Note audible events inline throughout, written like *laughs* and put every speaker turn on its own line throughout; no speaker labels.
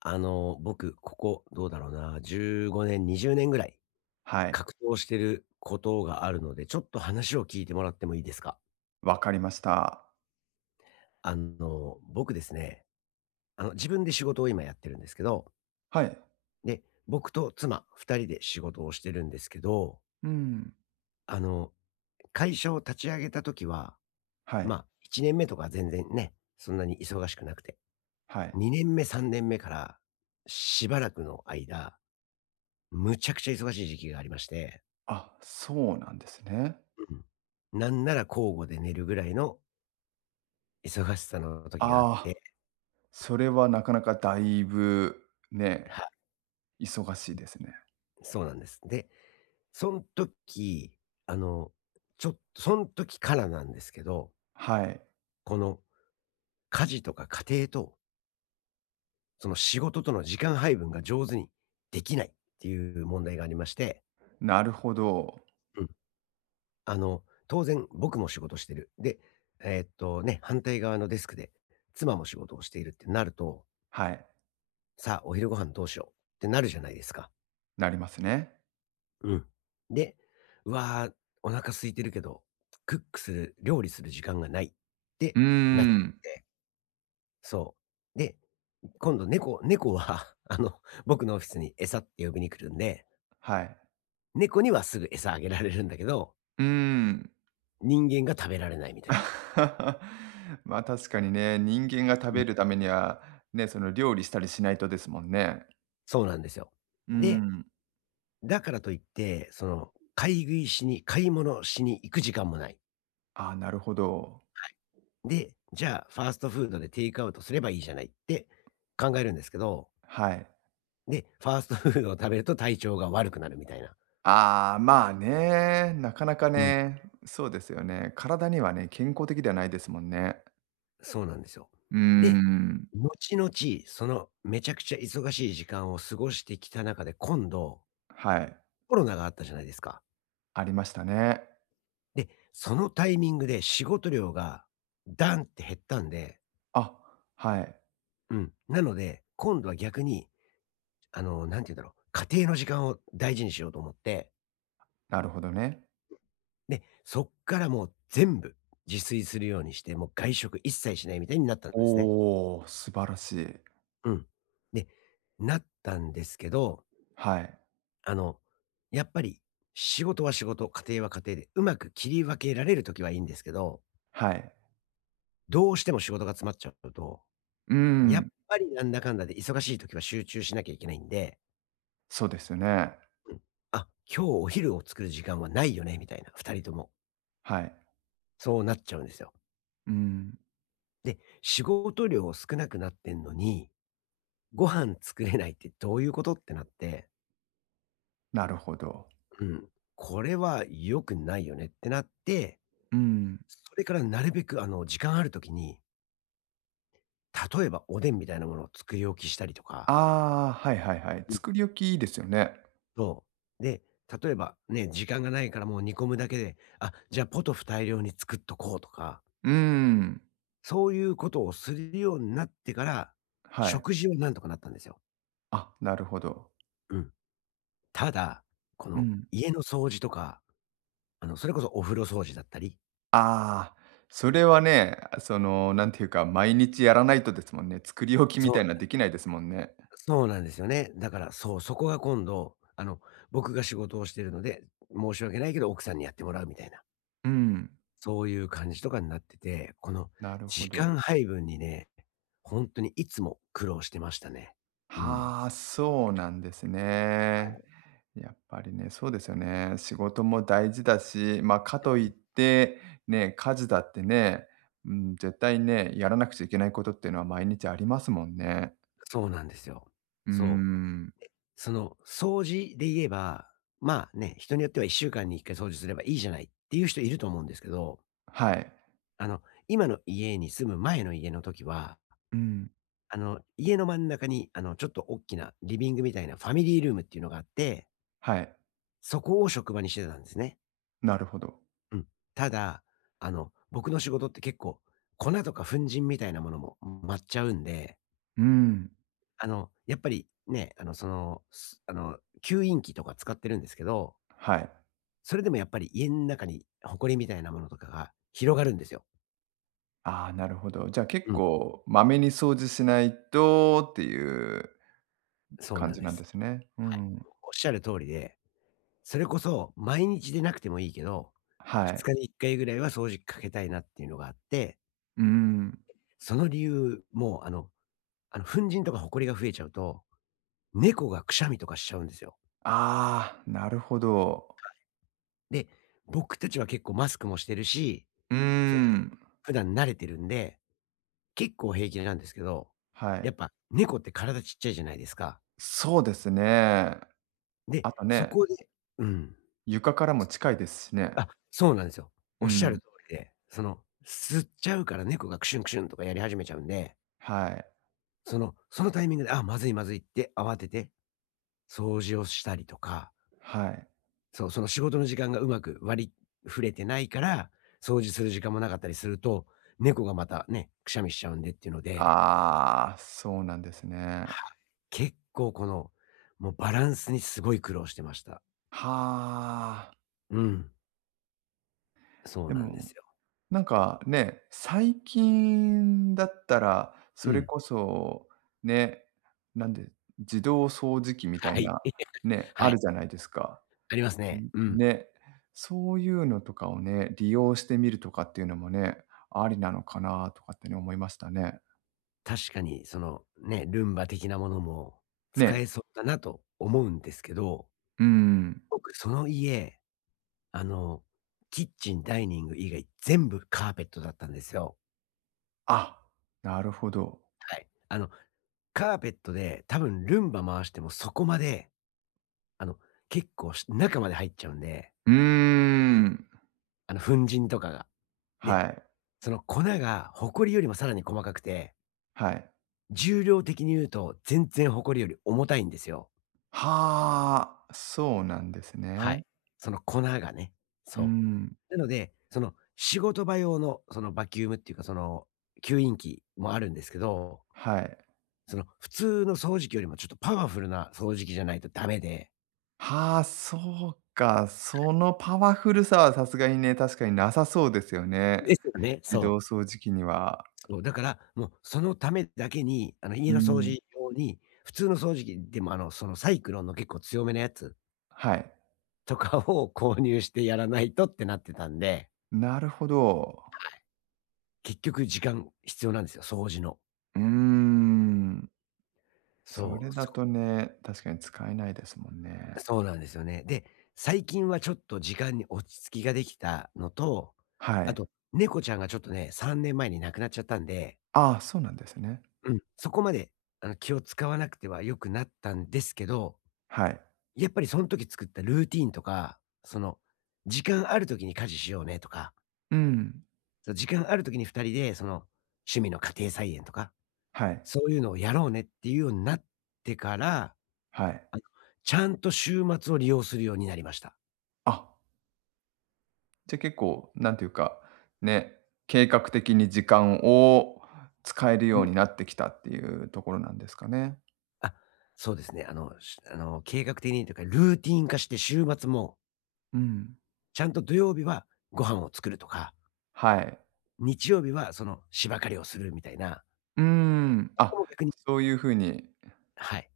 僕、ここ、どうだろうな、15年、20年ぐらい、
はい、
格闘してることがあるので、ちょっと話を聞いてもらってもいいですか？
わかりました。
僕ですね、自分で仕事を今やってるんですけど、
はい。
で、僕と妻2人で仕事をしてるんですけど、
うん。
あの、会社を立ち上げた時は、
は
ま、
い。
あ1年目とか全然ね、そんなに忙しくなくて、
はい。
2年目、3年目からしばらくの間、むちゃくちゃ忙しい時期がありまして。
あ、そうなんですね。
うん。なんなら交互で寝るぐらいの忙しさの時があっ
ああ、
て、
それはなかなかだいぶね、
はい、
忙しいですね。
そうなんです。で、そん時、あの、ちょっとそん時からなんですけど、
はい。
この家事とか家庭と、その仕事との時間配分が上手にできないっていう問題がありまして、
なるほど。
うん。あの、当然僕も仕事してる。で、反対側のデスクで妻も仕事をしているってなると、
はい、
さあお昼ご飯どうしようってなるじゃないですか。
なりますね。
うん。で、うわー、お腹空いてるけど、クックする、料理する時間がないって
うー
なっちゃっ
ん。
て、そう。で、今度猫猫は *laughs* 僕のオフィスに餌って呼びに来るんで、
はい。
猫にはすぐ餌あげられるんだけど、
うーん。
人間が食べられないみたいな。
*laughs* まあ、確かにね、人間が食
う
べ
ん。
るためには、ね、その料理したりしないとですもんね。
そうなんですよ。
うー
で、
ん。
だからといって、その、買い食いしに買い物しに行く時間もない。
ああ、なるほど。
で、じゃあファーストフードでテイクアウトすればいいじゃないって考えるんですけど、
はい。
で、ファーストフードを食べると体調が悪くなるみたいな。
ああ、まあね、なかなか
うん。
ね、そうですよね。体にはね、健康的ではないですもんね。
そうなんですよ。
うー
で、
ん、
後々、そのめちゃくちゃ忙しい時間を過ごしてきた中で、今度、
はい、
コロナがあったじゃないですか。
ありましたね。
で、そのタイミングで仕事量がダンって減ったんで、
あ、はい、
うん。なので、今度は逆に、なんて言うんだろう、家庭の時間を大事にしようと思って、
なるほどね。
で、そっからもう全部自炊するようにして、もう外食一切しないみたいになったんですね。
おお、素晴らしい。
うん。で、なったんですけど、
はい、
あの、やっぱり仕事は仕事、家庭は家庭で、うまく切り分けられる時はいいんですけど、
はい。
どうしても仕事が詰まっちゃうと、
うー
やっ
ん、
ぱりなんだかんだで忙しい時は集中しなきゃいけないんで、
そうですよね。
うん、あ、今日お昼を作る時間はないよね、みたいな、2人とも。
はい。
そうなっちゃうんですよ。
うーん、
で、仕事量少なくなってんのに、ご飯作れないってどういうことってなって、
なるほど。
うん、これは良くないよねってなって、
うん。
それからなるべく時間ある時に、例えばおでんみたいなものを作り置きしたりとか、
ああ、はいはいはい。
うん。
作り置きいいですよね。
そう。で、例えばね、時間がないからもう煮込むだけで、あ、じゃあポトフ大量に作っとこうとか、
うーん、
そういうことをするようになってから、
はい。
食事はなんとかなったんですよ。
あ、なるほど。
うん。ただ、こ
う
の
ん。
家の掃除とか、それこそお風呂掃除だったり、
ああ、それはね、その、なんていうか、毎日やらないとですもんね。作り置きみ
そ
たい
う、
なできないですもんね。
そうなんですよね。だからそう、そこが今度、僕が仕事をしてるので、申し訳ないけど奥さんにやってもらうみたいな。
うん、
そういう感じとかになってて、この
なるほ
時
ど。
間配分にね、ほんとにいつも苦労してましたね。うん。
はあ、そうなんですね。やっぱりね、そうですよね。仕事も大事だし、ま、あかといって、ね、家事だってね、うん、絶対ね、やらなくちゃいけないことっていうのは毎日ありますもんね。
そうなんですよ。
うー
そう。
ん、
その掃除で言えば、まあね、人によっては1週間に1回掃除すればいいじゃないっていう人いると思うんですけど、
はい。
あの、今の家に住む前の家の時は、
うん、
家の真ん中に、ちょっとおっきなリビングみたいなファミリールームっていうのがあって、
はい、
そこを職場にしてたんですね。
なるほど。
うん。ただ、僕の仕事って結構、粉とか粉塵みたいなものも舞っちゃうんで、
うん、
やっぱりね、あの、その、すあの、吸引器とか使ってるんですけど、
はい。
それでもやっぱり家の中に埃みたいなものとかが広がるんですよ。
ああ、なるほど。じゃあ結
うん。
構まめに掃除しないとっていう
そう
感
なん
じ
で
なんで
す。
すね。う
はい。
ん。
おっしゃる通りで、それこそ毎日でなくてもいいけど、
は
2
い。
日に1回ぐらいは掃除機かけたいなっていうのがあって、
うん。
その理由、もあの、あの、粉塵とか埃が増えちゃうと猫がくしゃみとかしちゃうんですよ。
ああ、なるほど。
で、僕たちは結構マスクもしてるし、
うー
その、
ん。
普段慣れてるんで、結構平気なんですけど、
は
や
い。
っぱ猫って体ちっちゃいじゃないですか。
そうですね。
で、
あと
そ
ね、
こでうん。
床からも近いですしね。
あ、そうなんですよ。
う
おっしゃる
ん。
通りで、その、吸っちゃうから猫がクシュンクシュンとかやり始めちゃうんで、
はい。
そのタイミングで、あ、まずいまずいって慌てて掃除をしたりとか、
はい。
そう、その仕事の時間がうまく割り振れてないから、掃除する時間もなかったりすると、猫がまたね、くしゃみしちゃうんでっていうので、
ああ、そうなんですね。
はい。結構この、もうバランスにすごい苦労してました。
はあ。
うん。そう
で
なんで
も
すよ。
なんかね、最近だったら、そ
う
れ
ん。
こそ、ね、なんで、自動掃除機み
*laughs*
たい
はい。
な、
*laughs*
ね、あ
はい。
るじゃないですか。
ありますね。
ん、
うん。
ね、そういうのとかをね、利用してみるとかっていうのもね、ありなのかなとかってね、思いましたね。
確かにそのね、ルンバ的なものも使
ね、
えそうだなと思うんですけど、
うーん。
僕その家、あの、キッチン、ダイニング以外全部カーペットだったんですよ。
あ、なるほど。
はい。カーペットで多分ルンバ回してもそこまで、あの、結構し中まで入っちゃうんで、
うーん。
粉塵とかが。で、
はい、
その粉がホコリよりもさらに細かくて、
はい。
重量的に言うと全然ホコリより重たいんですよ。
はあ、そうなんです
は
ね。
い。その粉がね。
うー
そ
ん、
う。なので、その仕事場用のそのバキュームっていうかその吸引器もあるんですけど、
はい。
その普通の掃除機よりもちょっとパワフルな掃除機じゃないとダメで。
はあ、そうか。そのパワフルさはさすがにね、確かになさそうですよね。
ですよね、
自動
そう。
掃除機には。
そう、だから、もうそのためだけに、
う
家の掃
ん、
除用に、普通の掃除機でも、そのサイクロンの結構強めのやつ
はい。
とかを購入してやらないとってなってたんで、
なるほど。
結局時間必要なんですよ、掃除の。
うーん。そ
そ
れ
う、
だ
そ
とね、確かに使えないですもんね。
そうなんですよね。で、最近はちょっと時間に落ち着きができたのと、
は
あ
い。
と、猫ちゃんがちょっとね、3年前に亡くなっちゃったんで、
ああ、そうなんですね。
うん、そこまで、気を使わなくては良くなったんですけど、
はい。
やっぱりその時作ったルーティーンとか、その、時間ある時に家事しようねとか、
うん。
その時間ある時に2人でその、趣味の家庭菜園とか、
はい。
そういうのをやろうねっていうようになってから、
はい。
ちゃんと週末を利用するようになりました。
あ、じゃ、結構なんていうか、ね、計画的に時間を使える
う
よう
ん。
になってきたっていうところなんですかね。
あ、そうですね。あの、しあの、計画的にというか、ルーティーン化して週末も、
うん。
ちゃんと土曜日はご飯を作るとか、
はい。
日曜日はその芝刈りをするみたいな、
うーん。
ここ
あ、
も逆に
そういう風に、
はい。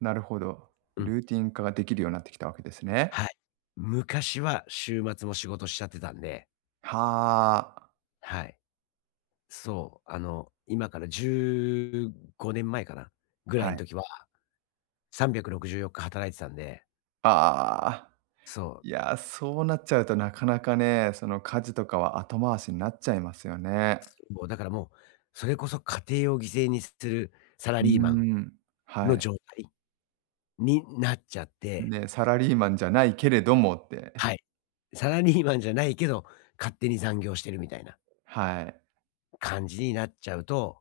なるほど。
うん。
ルーティン化ができるようになってきたわけですね。
はい。昔は週末も仕事しちゃってたんで、
はあ。
はい。そう、今から15年前かな、ぐらい
は
の
い。
時は364日働いてたんで、
ああ。
そ
いや、そうなっちゃうとなかなかね、その家事とかは後回しになっちゃいますよね。
う、もうだからもう、それこそ家庭を犠牲にするサラ
うー
リーマン
ん。は
の
い。
状態になっちゃって、
ね、サラリーマンじゃないけれどもって。
はい。サラリーマンじゃないけど、勝手に残業してるみたいな
はい。
感じになっちゃうと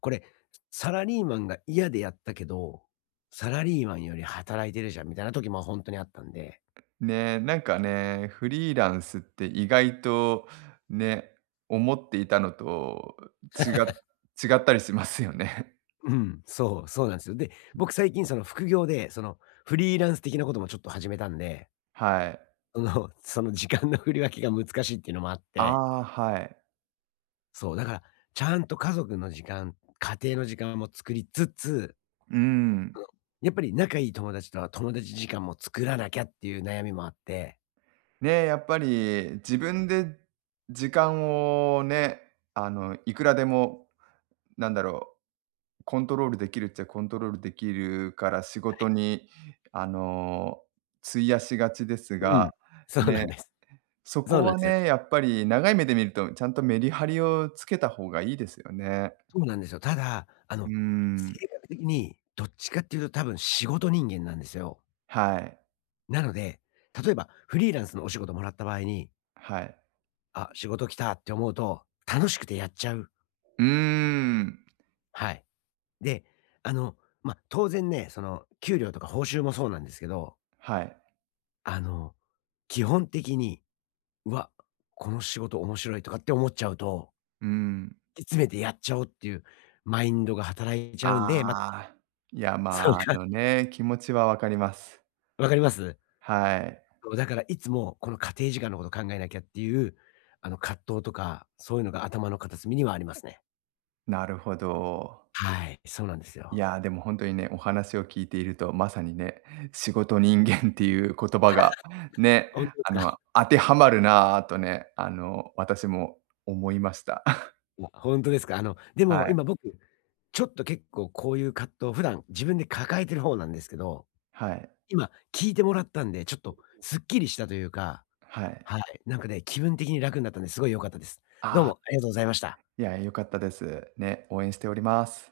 これ、サラリーマンが嫌でやったけど、サラリーマンより働いてるじゃんみたいな時も本当にあったんで。
ね、なんかね、フリーランスって意外とね、思っていたのと違っ違ったりしますよね。
うん、そう、そうなんですよ。で、僕最近その副業で、そのフリーランス的なこともちょっと始めたんで、
はい。
その、*laughs* その時間の振り分けが難しいっていうのもあって、
ああ、はい。
そう、だからちゃんと家族の時間、家庭の時間も作りつつ、
うーん。
やっぱり仲いい友達とは友達時間も作らなきゃっていう悩みもあって。
ね、やっぱり自分で時間をね、あの、いくらでも、なんだろう、コントロールできるっちゃコントロールできるから、仕
は
事
い。
に、あの、費やしがちです
うん、
が、
そうな
ね、
んです。
そ
そう
こ
なん
は
ですよ。
ね、やっぱり長い目で見ると、ちゃんとメリハリをつけた方がいいですよね。
そうなんですよ。ただ、
うーん。
性格的にどっちかっていうと多分仕事人間なんですよ。
はい。
なので、例えばフリーランスのお仕事もらった場合に、
はい。
あ、仕事来たって思うと、楽しくてやっちゃう。
うーん。
はい。で、あの、まあ、当然ね、その、給料とか報酬もそうなんですけど、
はい。
あの、基本的に、うわ、この仕事面白いとかって思っちゃうと、
うー
突
ん。
き詰めてやっちゃおうっていうマインドが働いちゃうんで、まあ、
ああ、いや、ま
それ
あ、あ
が
のね、気持ちはわかります。
わかります？
はい。
そう、だからいつもこの家庭時間のこと考えなきゃっていう、葛藤とか、そういうのが頭の片隅にはありますね。
なるほど。
はい、そうなんです
い
よ。
や、でも本当にね、お話を聞いていると、まさにね、仕事人間っていう言葉がね、
本当です
あ
か？
の、
*laughs*
当てはまるなぁとね、あの、私も思いました。*laughs*
いや、本当ですか？で
は
も
い、
今僕、ちょっと結構こういう葛藤、普段自分で抱えてる方なんですけど、
はい、
今聞いてもらったんで、ちょっとすっきりしたというか、
はい。
はい、なんかね、気分的に楽になったんで、すごい良かったです。どう
ああ、
もありがとうございました。
いや、良かったです。ね、応援しております。